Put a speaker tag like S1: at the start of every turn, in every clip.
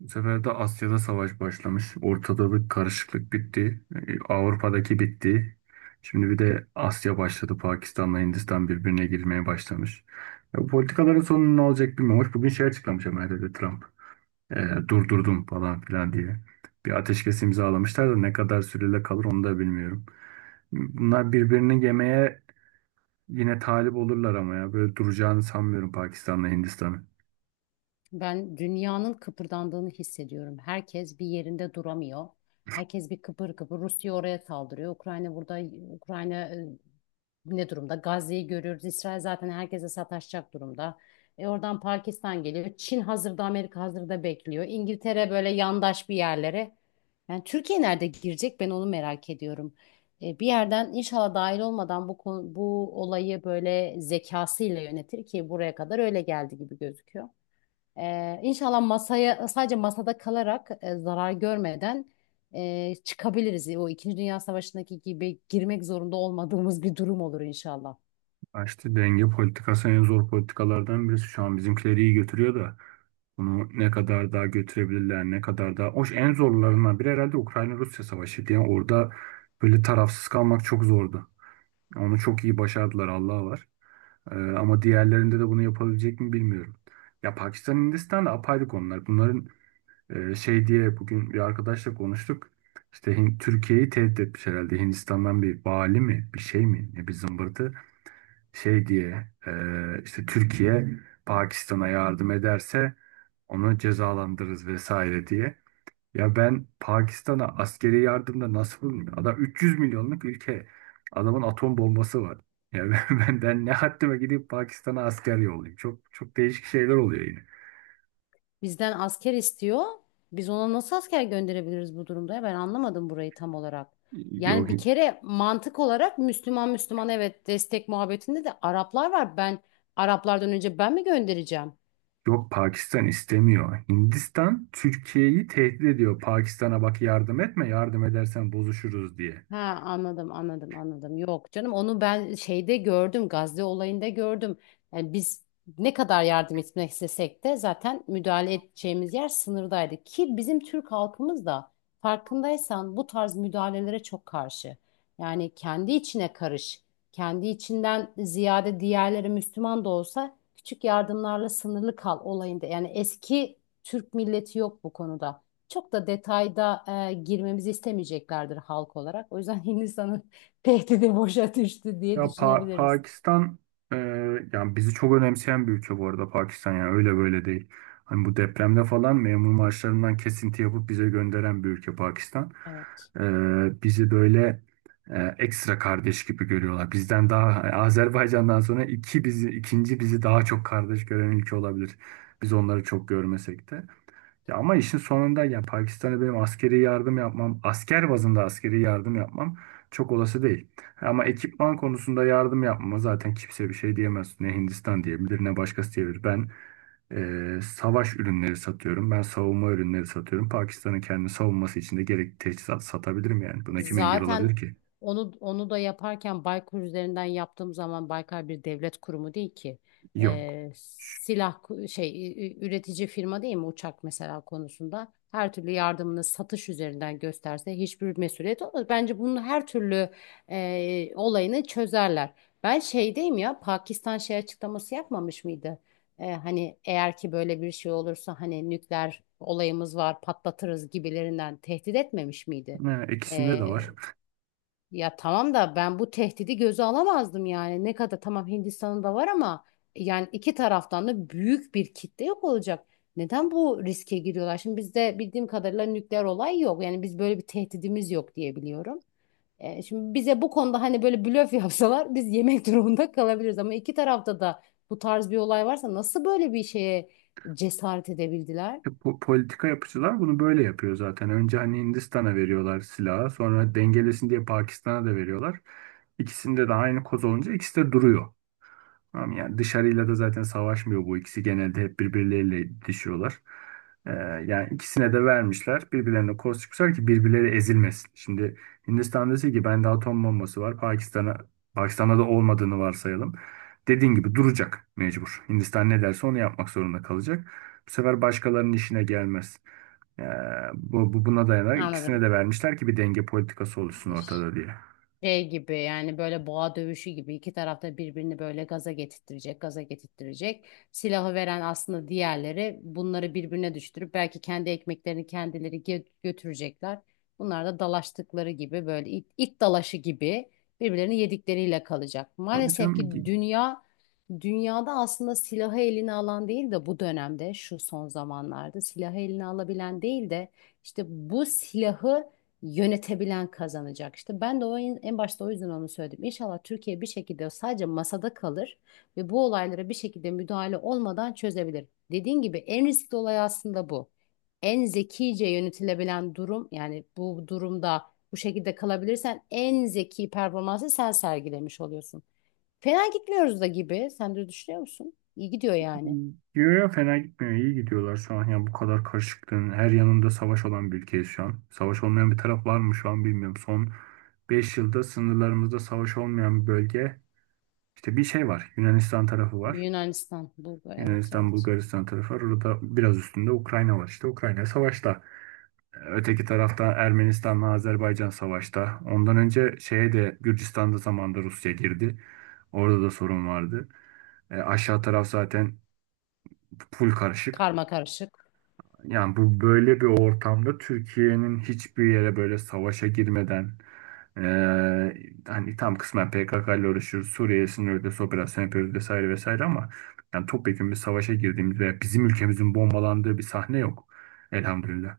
S1: Bu sefer de Asya'da savaş başlamış. Ortada bir karışıklık bitti. Avrupa'daki bitti. Şimdi bir de Asya başladı. Pakistan'la Hindistan birbirine girmeye başlamış. Ya bu politikaların sonu ne olacak bilmiyorum. Hoş, bugün şey açıklamış Amerika'da Trump. E, durdurdum falan filan diye. Bir ateşkes imzalamışlar da ne kadar süreyle kalır onu da bilmiyorum. Bunlar birbirini yemeye yine talip olurlar ama ya. Böyle duracağını sanmıyorum Pakistan'la Hindistan'ı.
S2: Ben dünyanın kıpırdandığını hissediyorum. Herkes bir yerinde duramıyor. Herkes bir kıpır kıpır. Rusya oraya saldırıyor. Ukrayna burada, Ukrayna ne durumda? Gazze'yi görüyoruz. İsrail zaten herkese sataşacak durumda. E oradan Pakistan geliyor. Çin hazırda, Amerika hazırda bekliyor. İngiltere böyle yandaş bir yerlere. Yani Türkiye nerede girecek? Ben onu merak ediyorum. E, bir yerden inşallah dahil olmadan bu konu, bu olayı böyle zekasıyla yönetir ki buraya kadar öyle geldi gibi gözüküyor. İnşallah masaya sadece masada kalarak zarar görmeden çıkabiliriz. O İkinci Dünya Savaşı'ndaki gibi girmek zorunda olmadığımız bir durum olur inşallah.
S1: Ha, İşte denge politikası en zor politikalardan birisi. Şu an bizimkileri iyi götürüyor da bunu ne kadar daha götürebilirler, ne kadar daha... Hoş, en zorlarından biri herhalde Ukrayna-Rusya savaşıydı. Yani orada böyle tarafsız kalmak çok zordu. Onu çok iyi başardılar, Allah'a var. Ama diğerlerinde de bunu yapabilecek mi bilmiyorum. Ya Pakistan, Hindistan da apayrı konular. Bunların şey diye bugün bir arkadaşla konuştuk. İşte Türkiye'yi tehdit etmiş herhalde. Hindistan'dan bir vali mi, bir şey mi, ne bir zımbırtı şey diye işte Türkiye Pakistan'a yardım ederse onu cezalandırırız vesaire diye. Ya ben Pakistan'a askeri yardımda nasıl bulunmuyor? Adam 300 milyonluk ülke. Adamın atom bombası var. Ya ben, ben ne haddime gidip Pakistan'a asker yollayayım. Çok çok değişik şeyler oluyor yine.
S2: Bizden asker istiyor. Biz ona nasıl asker gönderebiliriz bu durumda? Ya? Ben anlamadım burayı tam olarak.
S1: Yok,
S2: Yani bir kere mantık olarak Müslüman Müslüman, evet, destek muhabbetinde de Araplar var. Ben Araplardan önce ben mi göndereceğim?
S1: yok, Pakistan istemiyor. Hindistan Türkiye'yi tehdit ediyor. Pakistan'a bak, yardım etme, yardım edersen bozuşuruz diye.
S2: Ha, anladım, anladım, anladım. Yok canım, onu ben şeyde gördüm, Gazze olayında gördüm. Yani biz ne kadar yardım etmek istesek de zaten müdahale edeceğimiz yer sınırdaydı. Ki bizim Türk halkımız da farkındaysan bu tarz müdahalelere çok karşı. Yani kendi içine karış. Kendi içinden ziyade diğerleri Müslüman da olsa küçük yardımlarla sınırlı kal olayında. Yani eski Türk milleti yok bu konuda çok da detayda girmemizi istemeyeceklerdir halk olarak. O yüzden Hindistan'ın tehdidi boşa düştü diye
S1: Ya
S2: düşünebiliriz.
S1: Pakistan e, yani bizi çok önemseyen bir ülke bu arada Pakistan, yani öyle böyle değil. Hani bu depremde falan memur maaşlarından kesinti yapıp bize gönderen bir ülke Pakistan.
S2: Evet.
S1: E, bizi böyle ekstra kardeş gibi görüyorlar. Bizden daha, yani Azerbaycan'dan sonra iki bizi ikinci bizi daha çok kardeş gören ülke olabilir. Biz onları çok görmesek de. Ya ama işin sonunda ya Pakistan'a benim askeri yardım yapmam, asker bazında askeri yardım yapmam çok olası değil. Ama ekipman konusunda yardım yapmama zaten kimse bir şey diyemez. Ne Hindistan diyebilir ne başkası diyebilir. Ben savaş ürünleri satıyorum. Ben savunma ürünleri satıyorum. Pakistan'ın kendi savunması için de gerekli teçhizat satabilirim yani. Buna kim engel
S2: Zaten
S1: olabilir ki?
S2: onu da yaparken Baykar üzerinden yaptığım zaman Baykar bir devlet kurumu değil ki.
S1: Yok. Ş-
S2: Silah üretici firma değil mi uçak mesela konusunda? Her türlü yardımını satış üzerinden gösterse hiçbir mesuliyet olmaz. Bence bunun her türlü olayını çözerler. Ben şeydeyim, ya Pakistan şey açıklaması yapmamış mıydı? Hani eğer ki böyle bir şey olursa hani nükleer olayımız var patlatırız gibilerinden tehdit etmemiş miydi?
S1: Ha, ikisinde de
S2: Ee,
S1: var.
S2: Ya tamam da ben bu tehdidi göze alamazdım yani. Ne kadar tamam Hindistan'ın da var ama yani iki taraftan da büyük bir kitle yok olacak. Neden bu riske giriyorlar? Şimdi bizde bildiğim kadarıyla nükleer olay yok. Yani biz böyle bir tehdidimiz yok diye biliyorum. Şimdi bize bu konuda hani böyle blöf yapsalar biz yemek durumunda kalabiliriz. Ama iki tarafta da bu tarz bir olay varsa nasıl böyle bir şeye cesaret edebildiler?
S1: Politika yapıcılar bunu böyle yapıyor zaten. Önce hani Hindistan'a veriyorlar silahı, sonra dengelesin diye Pakistan'a da veriyorlar. İkisinde de aynı koz olunca ikisi de duruyor. Tamam, yani dışarıyla da zaten savaşmıyor bu ikisi. Genelde hep birbirleriyle itişiyorlar. Ee, yani ikisine de vermişler. Birbirlerine koz çıkmışlar ki birbirleri ezilmesin. Şimdi Hindistan dese ki bende atom bombası var. Pakistan'a Pakistan'da da olmadığını varsayalım. Dediğin gibi duracak mecbur. Hindistan ne derse onu yapmak zorunda kalacak. Bu sefer başkalarının işine gelmez. Ee, bu, bu buna dayanarak ikisine
S2: Anladım.
S1: de vermişler ki bir denge politikası oluşsun ortada diye.
S2: Şey gibi, yani böyle boğa dövüşü gibi iki tarafta birbirini böyle gaza getirttirecek, gaza getirttirecek. Silahı veren aslında diğerleri, bunları birbirine düşürüp belki kendi ekmeklerini kendileri götürecekler. Bunlar da dalaştıkları gibi böyle it, it dalaşı gibi birbirlerini yedikleriyle kalacak.
S1: Tabii
S2: Maalesef
S1: canım
S2: ki dünyada aslında silahı eline alan değil de, bu dönemde şu son zamanlarda silahı eline alabilen değil de işte bu silahı yönetebilen kazanacak işte. Ben de o en başta o yüzden onu söyledim. İnşallah Türkiye bir şekilde sadece masada kalır ve bu olaylara bir şekilde müdahale olmadan çözebilir. Dediğin gibi en riskli olay aslında bu. En zekice yönetilebilen durum, yani bu durumda bu şekilde kalabilirsen en zeki performansı sen sergilemiş oluyorsun. Fena gitmiyoruz da gibi. Sen de düşünüyor musun? İyi gidiyor yani.
S1: gidiyor ya, fena gitmiyor. İyi gidiyorlar şu an. Yani bu kadar karışıklığın her yanında savaş olan bir ülkeyiz şu an. Savaş olmayan bir taraf var mı şu an bilmiyorum. Son 5 yılda sınırlarımızda savaş olmayan bir bölge, İşte bir şey var. Yunanistan tarafı var.
S2: Yunanistan, Bulgar, evet,
S1: Yunanistan,
S2: evet.
S1: Bulgaristan tarafı var. Orada biraz üstünde Ukrayna var. İşte Ukrayna savaşta. Öteki tarafta Ermenistan'la Azerbaycan savaşta. Ondan önce şeye de Gürcistan'da zamanında Rusya girdi. Orada da sorun vardı. Aşağı taraf zaten full karışık.
S2: Karma karışık.
S1: Yani bu böyle bir ortamda Türkiye'nin hiçbir yere böyle savaşa girmeden, eee, hani tam kısmen PKK ile uğraşıyoruz. Suriye sınırında operasyon yapıyoruz vesaire vesaire ama yani topyekun bir savaşa girdiğimiz veya bizim ülkemizin bombalandığı bir sahne yok. Elhamdülillah.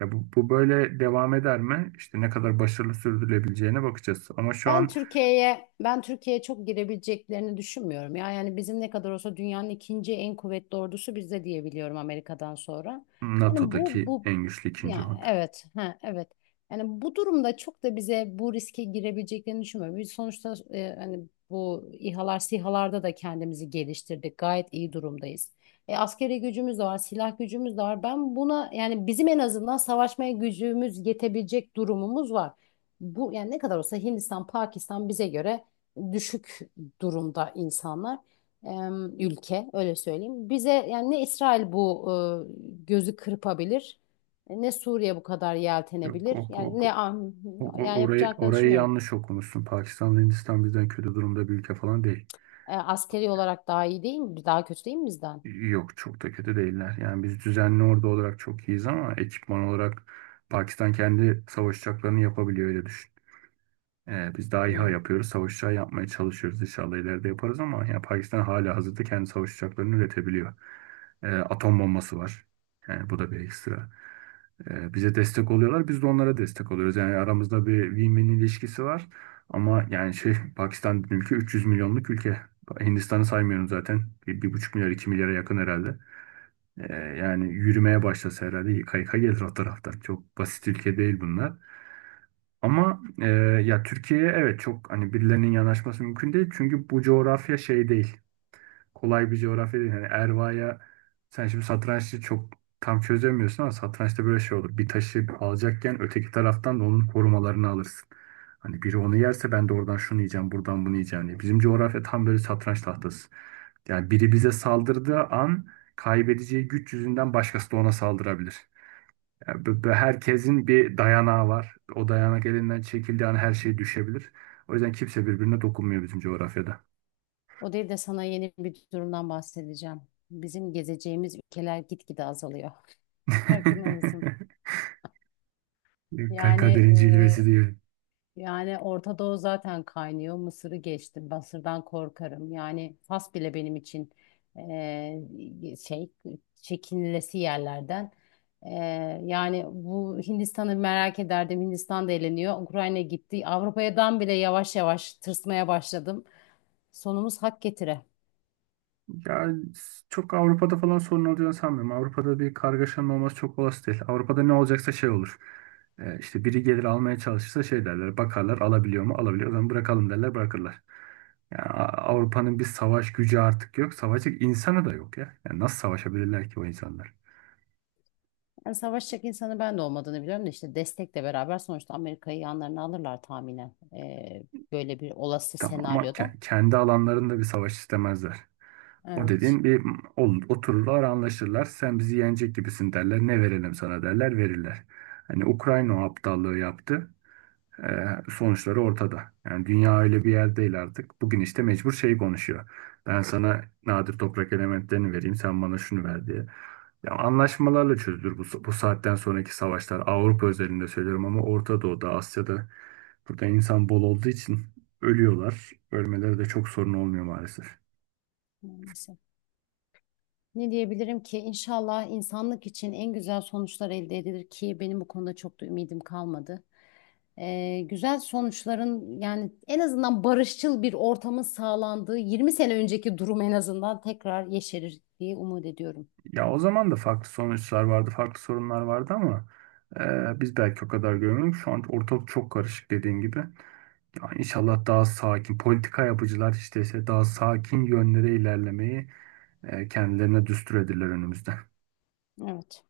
S1: Ya bu böyle devam eder mi? İşte ne kadar başarılı sürdürülebileceğine bakacağız. Ama şu
S2: Ben
S1: an
S2: Türkiye'ye ben Türkiye'ye çok girebileceklerini düşünmüyorum. Ya yani bizim ne kadar olsa dünyanın ikinci en kuvvetli ordusu bizde diye biliyorum, Amerika'dan sonra. Yani bu
S1: NATO'daki
S2: bu
S1: en güçlü ikinci
S2: ya,
S1: ordu.
S2: evet, ha, evet. Yani bu durumda çok da bize bu riske girebileceklerini düşünmüyorum. Biz sonuçta hani bu İHA'lar, SİHA'larda da kendimizi geliştirdik. Gayet iyi durumdayız. Askeri gücümüz de var, silah gücümüz de var. Ben buna, yani bizim en azından savaşmaya gücümüz yetebilecek durumumuz var, bu yani ne kadar olsa Hindistan, Pakistan bize göre düşük durumda insanlar. Ülke öyle söyleyeyim. Bize yani ne İsrail bu gözü kırpabilir, ne Suriye bu kadar
S1: Yok,
S2: yeltenebilir.
S1: ok,
S2: Yani
S1: ok.
S2: ne
S1: O- o-
S2: yani
S1: Orayı,
S2: yapacaklarını
S1: orayı
S2: düşünmüyorum.
S1: yanlış okumuşsun. Pakistan, Hindistan bizden kötü durumda bir ülke falan değil.
S2: Askeri olarak daha iyi değil mi? Daha kötü değil mi bizden?
S1: Yok çok da kötü değiller. Yani biz düzenli ordu olarak çok iyiyiz ama ekipman olarak Pakistan kendi savaş uçaklarını yapabiliyor, öyle düşün. Biz daha İHA
S2: Hmm.
S1: yapıyoruz. Savaş uçağı yapmaya çalışıyoruz. İnşallah ileride yaparız ama yani Pakistan hala hazırda kendi savaş uçaklarını üretebiliyor. Atom bombası var. Yani bu da bir ekstra. Bize destek oluyorlar. Biz de onlara destek oluyoruz. Yani aramızda bir win-win ilişkisi var. Ama yani şey Pakistan ülke 300 milyonluk ülke. Hindistan'ı saymıyorum zaten. Bir, 1,5 milyar, 2 milyara yakın herhalde. Yani yürümeye başlasa herhalde yıka yıka gelir o taraftan. Çok basit ülke değil bunlar. Ama ya Türkiye'ye evet çok hani birilerinin yanaşması mümkün değil. Çünkü bu coğrafya şey değil, kolay bir coğrafya değil. Hani Erva'ya sen şimdi satrançta çok tam çözemiyorsun ama satrançta böyle şey olur. Bir taşı alacakken öteki taraftan da onun korumalarını alırsın. Hani biri onu yerse ben de oradan şunu yiyeceğim, buradan bunu yiyeceğim diye. Bizim coğrafya tam böyle satranç tahtası. Yani biri bize saldırdığı an kaybedeceği güç yüzünden başkası da ona saldırabilir. Yani bu herkesin bir dayanağı var. O dayanak elinden çekildiği an her şey düşebilir. O yüzden kimse birbirine dokunmuyor bizim coğrafyada.
S2: O değil de sana yeni bir durumdan bahsedeceğim. Bizim gezeceğimiz ülkeler gitgide azalıyor. Farkında mısın? Yani
S1: Kaderin cilvesi diye.
S2: Orta Doğu zaten kaynıyor. Mısır'ı geçtim. Mısır'dan korkarım. Yani Fas bile benim için eee, şey çekinilesi yerlerden. Yani bu Hindistan'ı merak ederdim. Hindistan da eğleniyor, Ukrayna gitti. Avrupa'dan bile yavaş yavaş tırsmaya başladım. Sonumuz hak getire.
S1: Ya çok Avrupa'da falan sorun olacağını sanmıyorum. Avrupa'da bir kargaşanın olması çok olası değil. Avrupa'da ne olacaksa şey olur. İşte biri gelir almaya çalışırsa şey derler. Bakarlar alabiliyor mu? Alabiliyor. O zaman bırakalım derler, bırakırlar. Yani Avrupa'nın bir savaş gücü artık yok. Savaşacak insanı da yok ya. Yani nasıl savaşabilirler ki o insanlar?
S2: Yani savaşacak insanı ben de olmadığını biliyorum da işte destekle beraber sonuçta Amerika'yı yanlarına alırlar tahminen. Böyle bir olası
S1: Tamam ama
S2: senaryoda.
S1: kendi alanlarında bir savaş istemezler. O
S2: Evet.
S1: dediğin bir olur, otururlar anlaşırlar. Sen bizi yenecek gibisin derler. Ne verelim sana derler, verirler. Hani Ukrayna o aptallığı yaptı. Ee, sonuçları ortada. Yani dünya öyle bir yer değil artık. Bugün işte mecbur şey konuşuyor. Ben sana nadir toprak elementlerini vereyim, sen bana şunu ver diye. Ya anlaşmalarla çözülür bu saatten sonraki savaşlar. Avrupa özelinde söylüyorum ama Orta Doğu'da, Asya'da burada insan bol olduğu için ölüyorlar. Ölmeleri de çok sorun olmuyor maalesef.
S2: Maalesef. Ne diyebilirim ki inşallah insanlık için en güzel sonuçlar elde edilir ki benim bu konuda çok da ümidim kalmadı. Güzel sonuçların, yani en azından barışçıl bir ortamın sağlandığı 20 sene önceki durum en azından tekrar yeşerir diye umut ediyorum.
S1: Ya o zaman da farklı sonuçlar vardı, farklı sorunlar vardı ama biz belki o kadar görmüyoruz. Şu an ortalık çok karışık dediğin gibi. Yani inşallah daha sakin, politika yapıcılar işte ise daha sakin yönlere ilerlemeyi kendilerine düstur edirler önümüzde.
S2: Evet.